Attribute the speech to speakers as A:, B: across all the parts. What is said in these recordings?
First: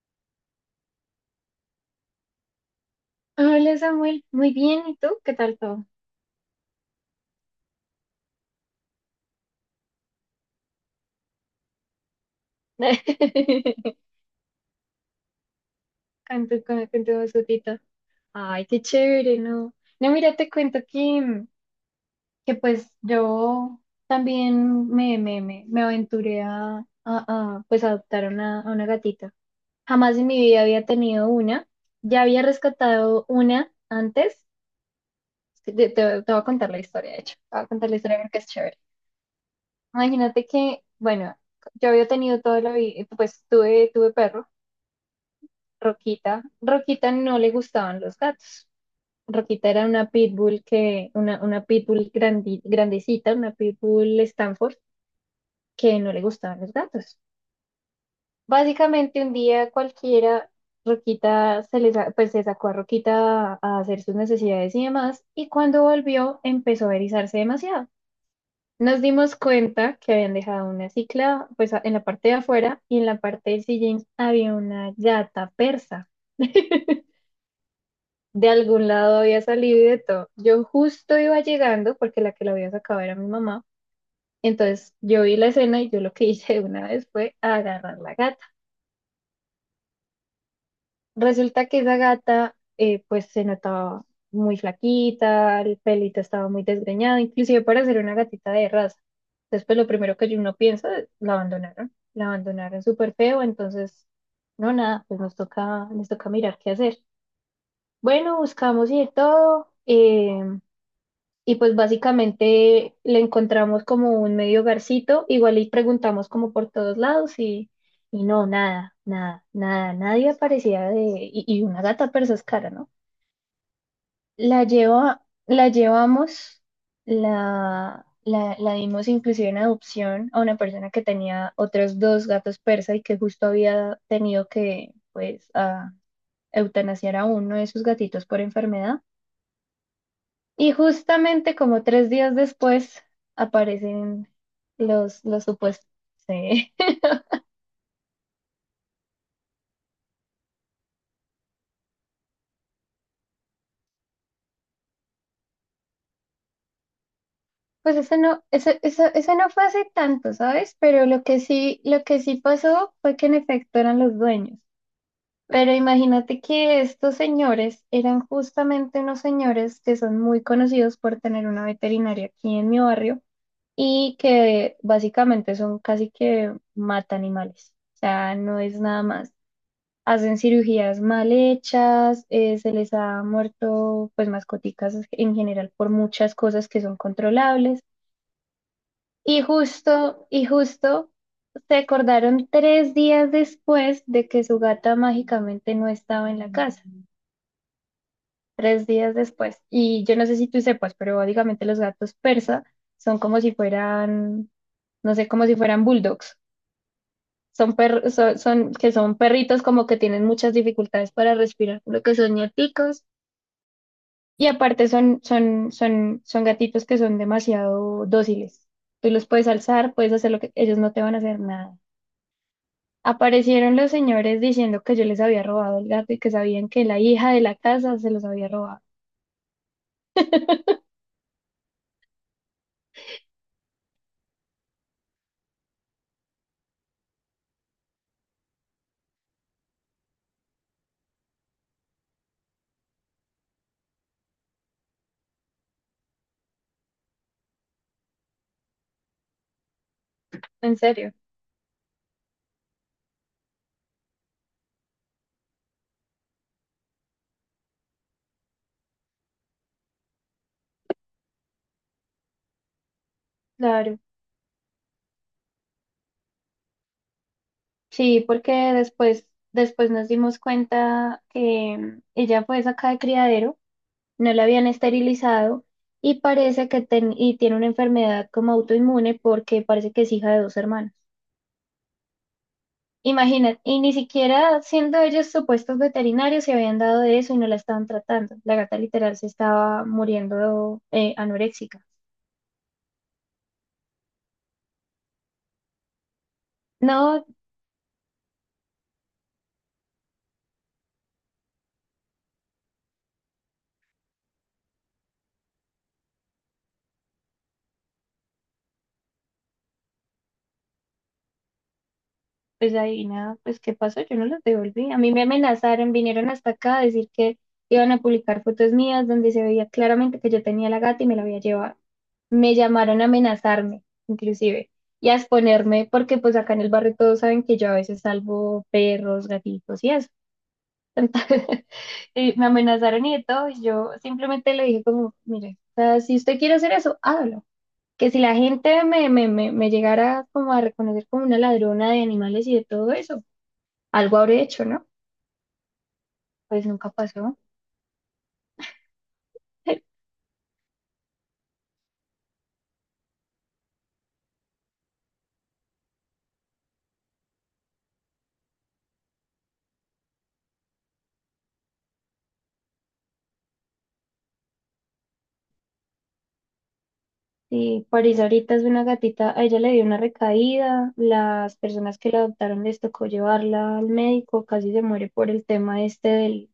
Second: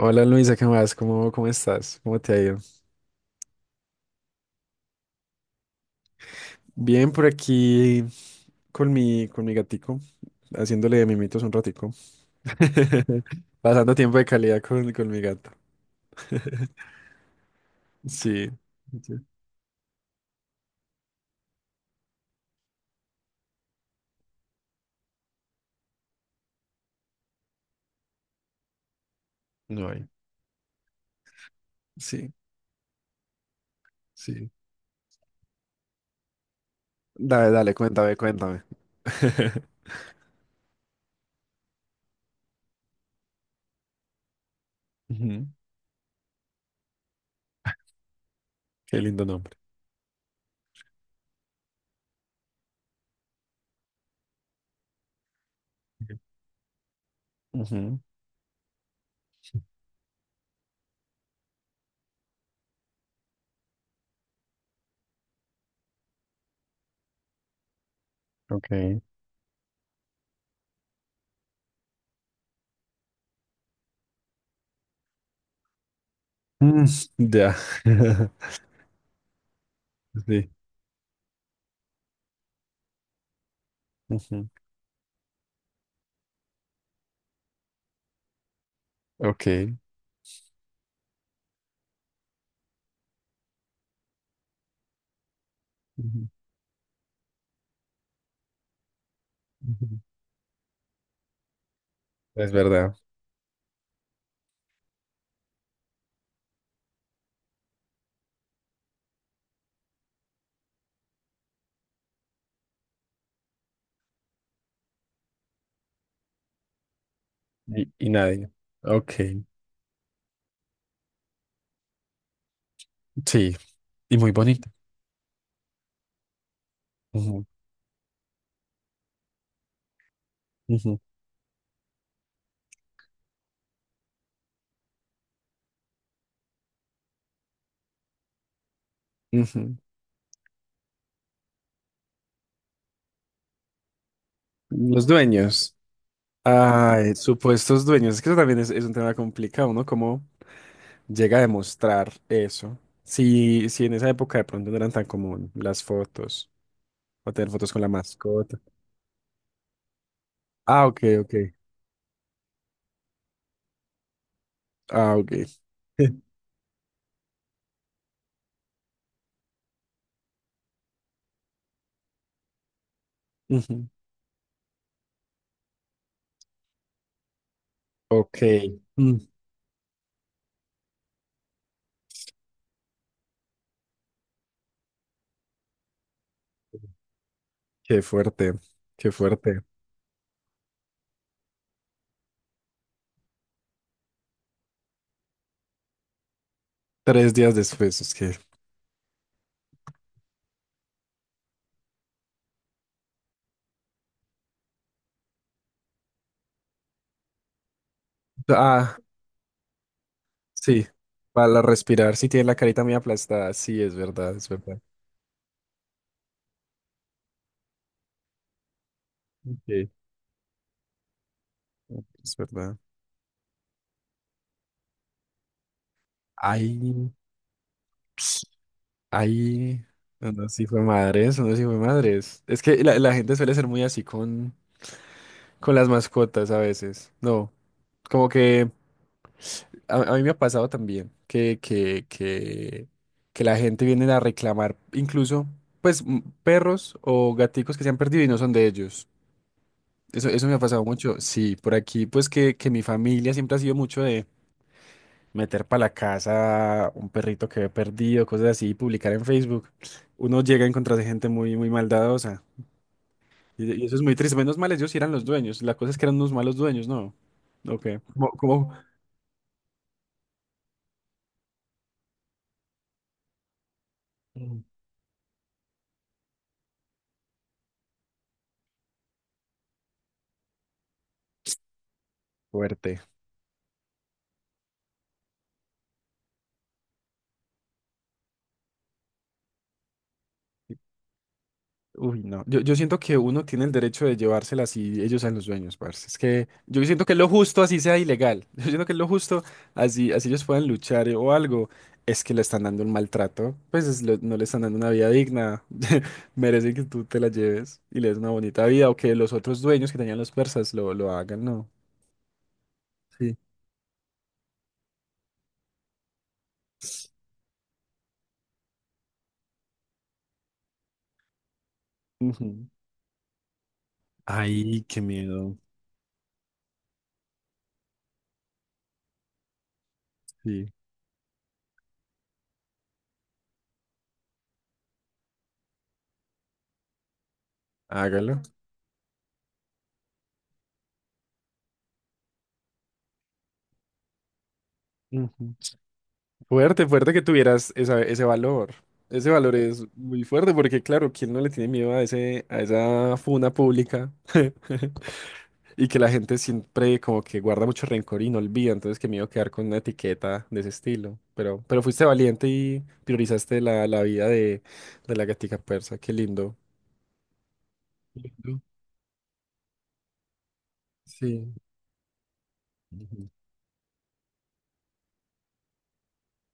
A: Hola Luisa, ¿qué más? ¿Cómo estás? ¿Cómo te ha ido?
B: Hola Samuel, muy bien, ¿y tú? ¿Qué tal todo?
A: Bien por aquí con mi gatico, haciéndole de mimitos un ratico. Pasando tiempo de calidad con mi gato.
B: Con tu, con, con tu vozotita.
A: Sí.
B: Ay, qué
A: Sí.
B: chévere, ¿no? No, mira, te cuento que pues yo también me aventuré a, pues adoptar a una gatita.
A: No hay.
B: Jamás en mi vida había tenido una. Ya
A: Sí,
B: había rescatado una antes.
A: sí.
B: Te, te- te voy a contar la historia, de hecho.
A: Dale,
B: Te voy a
A: dale,
B: contar la
A: cuéntame,
B: historia porque es
A: cuéntame.
B: chévere. Imagínate que, bueno, yo había tenido toda la vida, pues tuve perro.
A: Ujú.
B: Roquita, Roquita no le gustaban los gatos.
A: Qué lindo nombre.
B: Roquita era una pitbull una pitbull grandecita, una pitbull Stanford, que no le gustaban los gatos.
A: Ujú.
B: Básicamente un día cualquiera, Roquita pues se sacó a Roquita a hacer sus necesidades y demás, y cuando volvió empezó a erizarse demasiado.
A: Ok.
B: Nos dimos cuenta que habían dejado una cicla, pues en la parte de afuera, y en la parte del sillín había una gata persa.
A: Mm, ya.
B: De algún lado había salido y de todo.
A: Sí.
B: Yo justo iba llegando porque la que la había sacado era mi mamá.
A: Ujú.
B: Entonces yo vi la escena y yo lo que hice de una vez fue agarrar la gata.
A: Ok.
B: Resulta que esa gata pues se notaba muy flaquita, el pelito
A: Ujú,
B: estaba muy desgreñado, inclusive para ser una gatita de raza. Entonces pues lo
A: ujú.
B: primero que uno piensa es, la
A: Es
B: abandonaron
A: verdad.
B: súper feo, entonces no, nada, pues nos toca mirar qué hacer. Bueno, buscamos y de todo. Y pues básicamente le encontramos como un medio hogarcito, igual y preguntamos como por todos lados y,
A: Y
B: y no,
A: nadie.
B: nada,
A: Ok,
B: nada, nada, nadie aparecía de, y una gata persa es cara, ¿no?
A: sí, y muy
B: La
A: bonita.
B: lleva, la llevamos,
A: Ujú,
B: la dimos inclusive en adopción a una persona
A: ujú,
B: que tenía otros dos gatos persa y que justo había tenido que, pues, eutanasiar a uno de sus gatitos por enfermedad.
A: ujú.
B: Y justamente como 3 días después aparecen
A: Los
B: los
A: dueños.
B: supuestos. Sí.
A: Ay, supuestos dueños. Es que eso también es un tema complicado, ¿no? ¿Cómo llega a demostrar eso? Si en esa época de pronto no eran tan común las fotos o tener fotos con la
B: Pues eso no,
A: mascota.
B: eso, eso, eso no fue hace tanto, ¿sabes?
A: Ah, ok,
B: Pero lo
A: ok.
B: que sí, lo que sí pasó fue que en efecto eran los dueños.
A: Ah, ok.
B: Pero imagínate que estos señores eran justamente unos señores que son muy conocidos por tener una veterinaria aquí en mi barrio
A: Ujú.
B: y que básicamente son casi que matan animales. O sea,
A: Ok.
B: no es nada
A: Mm.
B: más. Hacen cirugías mal hechas, se les ha muerto pues mascoticas en general por muchas cosas que son controlables.
A: Qué fuerte, qué
B: Y
A: fuerte.
B: justo, y justo se acordaron 3 días después de que su gata mágicamente no estaba en la casa.
A: Tres días después, es que.
B: 3 días después. Y yo no sé si tú sepas, pero básicamente los gatos persa son como si fueran, no sé, como si fueran bulldogs. Son, per- son, son- que
A: Ah,
B: son perritos como que tienen muchas
A: sí,
B: dificultades para
A: para
B: respirar, por lo que
A: respirar, sí
B: son
A: tiene la carita muy
B: ñáticos.
A: aplastada, sí, es verdad,
B: Y
A: es verdad.
B: aparte son gatitos que son demasiado dóciles. Tú los puedes
A: Sí.
B: alzar, puedes hacer lo que ellos no te van a hacer nada.
A: Es verdad.
B: Aparecieron los señores diciendo que yo les había robado el gato y que sabían
A: Ay,
B: que la hija de la casa se los había robado.
A: ay, unos sí fue madres, unos sí fue madres. Es que la gente suele ser muy así con las mascotas a veces. No, como que a mí me ha pasado también que la gente viene a reclamar incluso, pues, perros o gaticos que se han perdido y no son de ellos. Eso me ha
B: ¿En
A: pasado
B: serio?
A: mucho. Sí, por aquí, pues que mi familia siempre ha sido mucho de... meter para la casa un perrito que ve perdido, cosas así, y publicar en Facebook, uno llega a encontrarse gente muy, muy maldadosa. Y eso
B: Claro.
A: es muy triste. Menos mal ellos sí eran los dueños. La cosa es que eran unos malos dueños, ¿no? Ok.
B: Sí,
A: ¿Cómo,
B: porque
A: como
B: después nos dimos cuenta que ella fue sacada de criadero, no la
A: Mm.
B: habían esterilizado y parece que tiene una enfermedad como autoinmune porque parece que es hija de dos hermanos.
A: Fuerte.
B: Imagínate, y ni siquiera siendo ellos supuestos veterinarios se habían dado de eso y no la estaban tratando. La gata literal se estaba muriendo, anoréxica.
A: Uy, no. Yo siento que uno tiene el derecho de llevársela si ellos sean los dueños, parce. Es que yo siento que es
B: No,
A: lo justo así sea ilegal. Yo siento que es lo justo así, así ellos puedan luchar o algo. Es que le están dando un maltrato. Pues es lo- no le están dando una vida digna. Merecen que tú te la lleves y le des una bonita vida o que los otros dueños que tenían los persas lo hagan, no.
B: pues ahí
A: Sí.
B: nada, pues ¿qué pasó? Yo no los devolví. A mí me amenazaron, vinieron hasta acá a decir que iban a publicar fotos mías donde se veía claramente que yo tenía la gata y me la había llevado. Me
A: Ujú.
B: llamaron a amenazarme, inclusive,
A: Ay, qué
B: y a
A: miedo.
B: exponerme porque pues acá en el barrio todos saben que yo a veces salvo perros, gatitos y eso.
A: Sí,
B: Y me amenazaron y de todo, y yo simplemente le dije como, mire, o sea, si usted quiere hacer eso, hágalo. Que si la
A: hágalo.
B: gente me llegara como a reconocer como una ladrona de animales y de todo eso, algo habré hecho, ¿no?
A: Ujú.
B: Pues
A: Fuerte,
B: nunca
A: fuerte que
B: pasó.
A: tuvieras esa- ese valor. Ese valor es muy fuerte porque, claro, ¿quién no le tiene miedo a ese, a esa funa pública? Y que la gente siempre como que guarda mucho rencor y no olvida, entonces que me iba a quedar con una etiqueta de ese estilo. Pero fuiste valiente y priorizaste la vida de la gatica persa, qué lindo.
B: Y París ahorita
A: Lindo.
B: es una gatita, a ella le dio una recaída,
A: Sí.
B: las personas que la adoptaron les tocó
A: Ujú.
B: llevarla al médico, casi se muere por el tema este del,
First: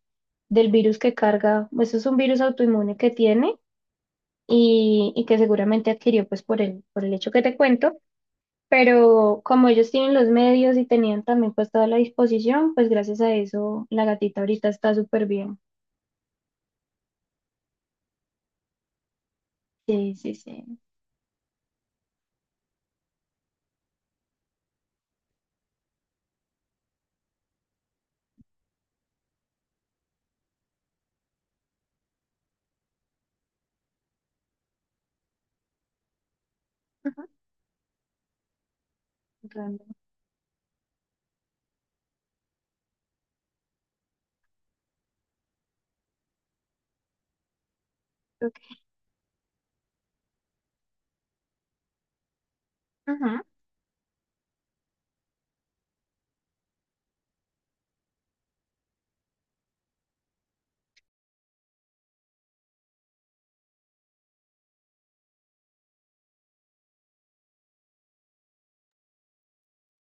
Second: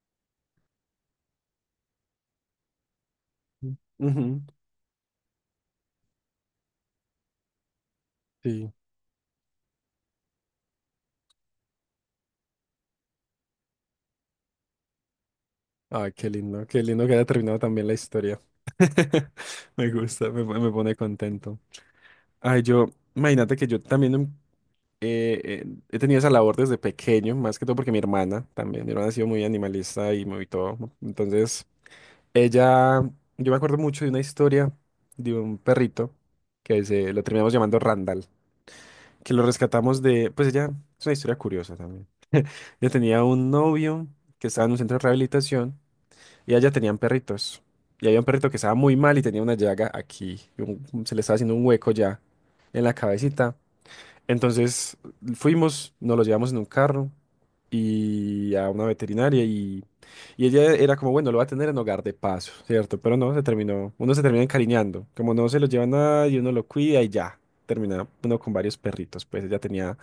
B: del virus que carga. Eso es un virus autoinmune que tiene
A: Ujú,
B: y que seguramente adquirió pues por el hecho que te cuento.
A: sí.
B: Pero como ellos tienen los medios y tenían también pues toda la disposición, pues gracias a eso la gatita ahorita está súper bien.
A: Ay, qué lindo que haya terminado también la historia. Me
B: Sí,
A: gusta,
B: sí,
A: me
B: sí.
A: pone contento. Ay, yo, imagínate que yo también he tenido esa labor desde pequeño, más que todo porque mi hermana también, mi hermana ha sido muy animalista y muy todo, ¿no? Entonces, ella, yo me acuerdo mucho de una historia de un perrito que se lo
B: Ujú,
A: terminamos llamando Randall, que lo
B: realmente.
A: rescatamos de, pues ella, es una historia curiosa también. Ella tenía un novio que estaba en un centro de rehabilitación y allá tenían perritos. Y había un perrito
B: Creo.
A: que estaba muy mal y tenía una llaga aquí, y un- se le estaba haciendo un hueco ya en la
B: Ajá.
A: cabecita. Entonces fuimos, nos lo llevamos en un carro y a una veterinaria y ella era como, bueno, lo va a tener en hogar de paso, ¿cierto? Pero no, se terminó, uno se termina encariñando, como no se lo lleva nadie, uno lo cuida y ya, termina uno con varios perritos, pues ella tenía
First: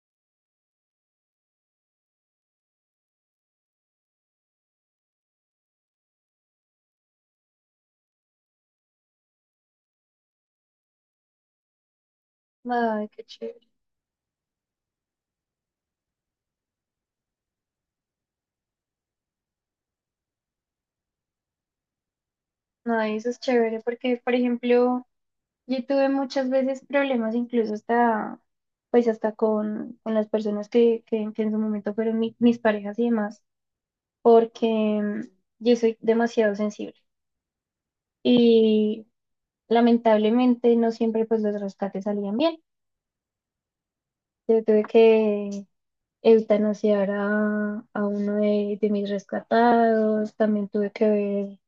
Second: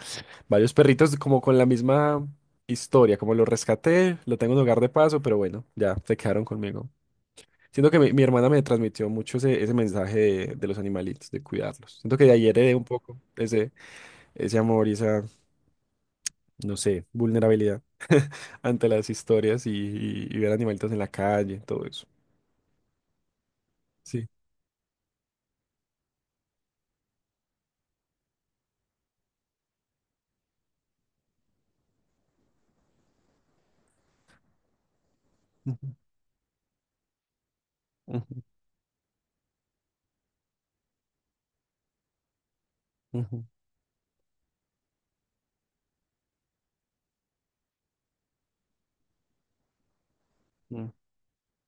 A: varios perritos como con la misma historia, como lo rescaté, lo tengo en hogar de paso, pero bueno, ya se quedaron conmigo. Siento que mi hermana me transmitió mucho ese, ese mensaje de los animalitos, de cuidarlos. Siento que de ahí heredé un
B: Ay,
A: poco
B: qué chévere.
A: ese ese amor y esa, no sé, vulnerabilidad ante las historias y ver animalitos en la calle, todo eso.
B: No, eso es chévere porque,
A: Sí.
B: por ejemplo, yo tuve muchas veces problemas incluso hasta, pues hasta con las personas que en su momento fueron mis parejas y demás, porque yo
A: Ujú,
B: soy demasiado sensible
A: ujú,
B: y lamentablemente no siempre pues los rescates salían bien.
A: ujú,
B: Yo tuve que eutanasiar a uno de mis rescatados, también tuve
A: ujú.
B: que ver,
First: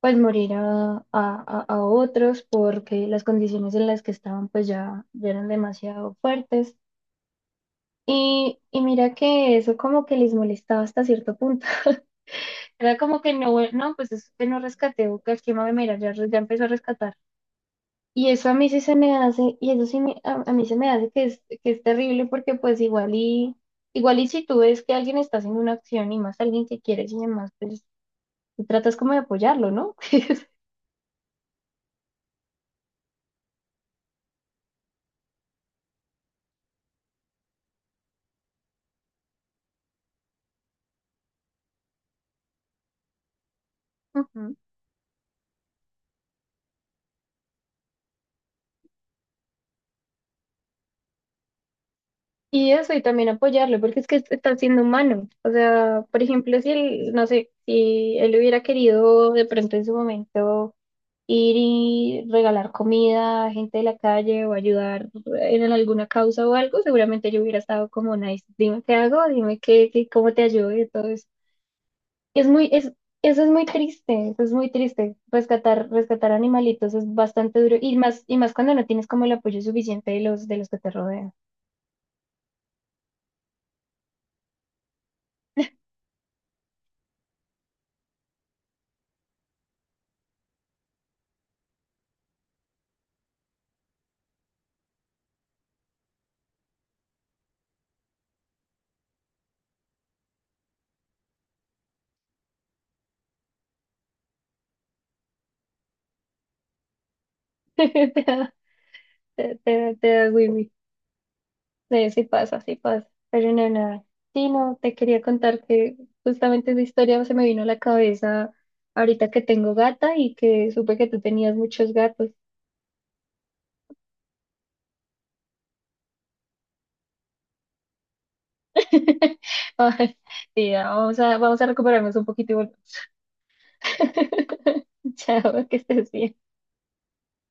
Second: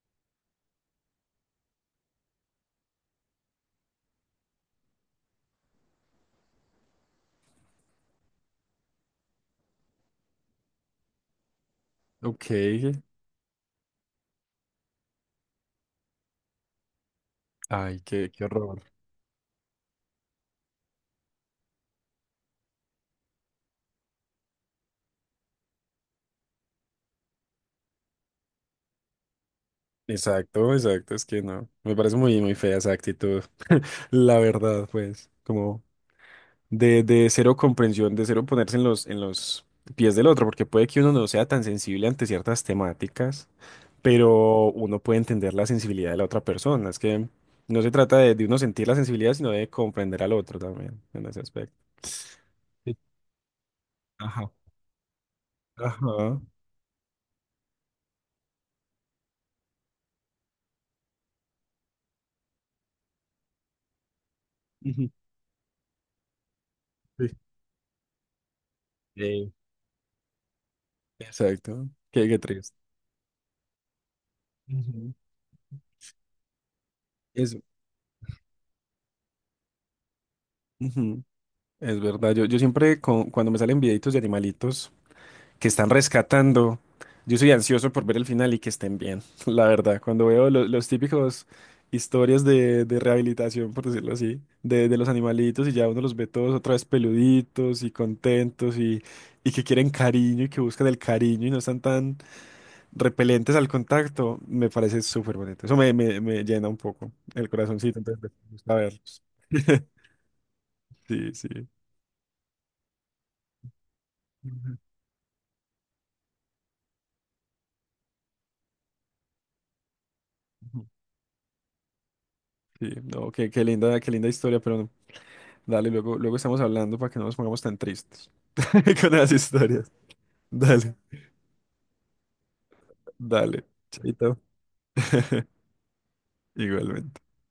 B: pues morir a otros porque las condiciones en las que estaban pues ya eran demasiado fuertes. Y mira que eso como que les molestaba hasta cierto punto.
A: Ok.
B: Era como que no: "Bueno, no, pues es que no rescaté, Buca, ¿quién va a venir? Ya, ya empezó a rescatar."
A: Ay, qué,
B: Y
A: qué
B: eso a mí sí
A: horror.
B: se me hace, y eso sí a mí se me hace que es, terrible porque pues igual y si tú ves que alguien está haciendo una acción y más alguien que quieres y demás, pues tú tratas como de apoyarlo, ¿no?
A: Exacto, exacto, es que no. Me parece muy, muy fea esa actitud. La verdad, pues, como de cero comprensión, de cero ponerse en los pies del otro, porque puede que uno no sea tan sensible ante ciertas temáticas.
B: Ujú.
A: Pero uno puede entender la sensibilidad de la otra persona. Es que no se trata de uno sentir la sensibilidad, sino de comprender al otro también en ese aspecto.
B: Y eso,
A: Sí.
B: y también apoyarlo, porque es que
A: Ajá.
B: está siendo humano. O sea, por
A: Ajá.
B: ejemplo, si él, no sé, si él hubiera querido de pronto en su momento, ir y regalar comida a gente de la calle o ayudar
A: Ujú.
B: en alguna causa o algo,
A: Sí.
B: seguramente yo hubiera estado como nice, dime qué hago,
A: Eh,
B: dime cómo te ayudo y todo eso.
A: exacto. Qué, qué
B: Y es muy,
A: triste.
B: es, eso es muy triste, eso es muy
A: Ujú.
B: triste. Rescatar animalitos es
A: Es,
B: bastante duro y más cuando no tienes como el apoyo suficiente de los, que te
A: ujú,
B: rodean.
A: es verdad. Yo siempre, con- cuando me salen videitos de animalitos, que están rescatando. Yo soy ansioso por ver el final y que estén bien, la verdad. Cuando veo lo- los típicos historias de rehabilitación, por decirlo así, de los animalitos y ya uno los ve todos otra vez peluditos y contentos y que quieren cariño y que buscan el cariño y no están tan repelentes al contacto, me parece súper bonito. Eso me, me- me llena un poco el corazoncito, entonces
B: Te
A: me
B: da,
A: gusta verlos.
B: te, te da, te da wiwi.
A: Sí, sí.
B: Sí, sí pasa, sí pasa. Pero no, nada. Sí,
A: Ujú.
B: no, te quería contar que justamente esa historia se me vino a la cabeza ahorita que tengo gata y que
A: Ujú.
B: supe que tú tenías muchos gatos.
A: Sí, no, qué, qué linda historia, pero dale, luego, luego estamos hablando para que no nos pongamos tan tristes con las historias.
B: Ay, sí, ya,
A: Dale,
B: vamos a recuperarnos un poquito y volver.
A: dale, chaito.
B: Chao, que estés bien.
A: Igualmente.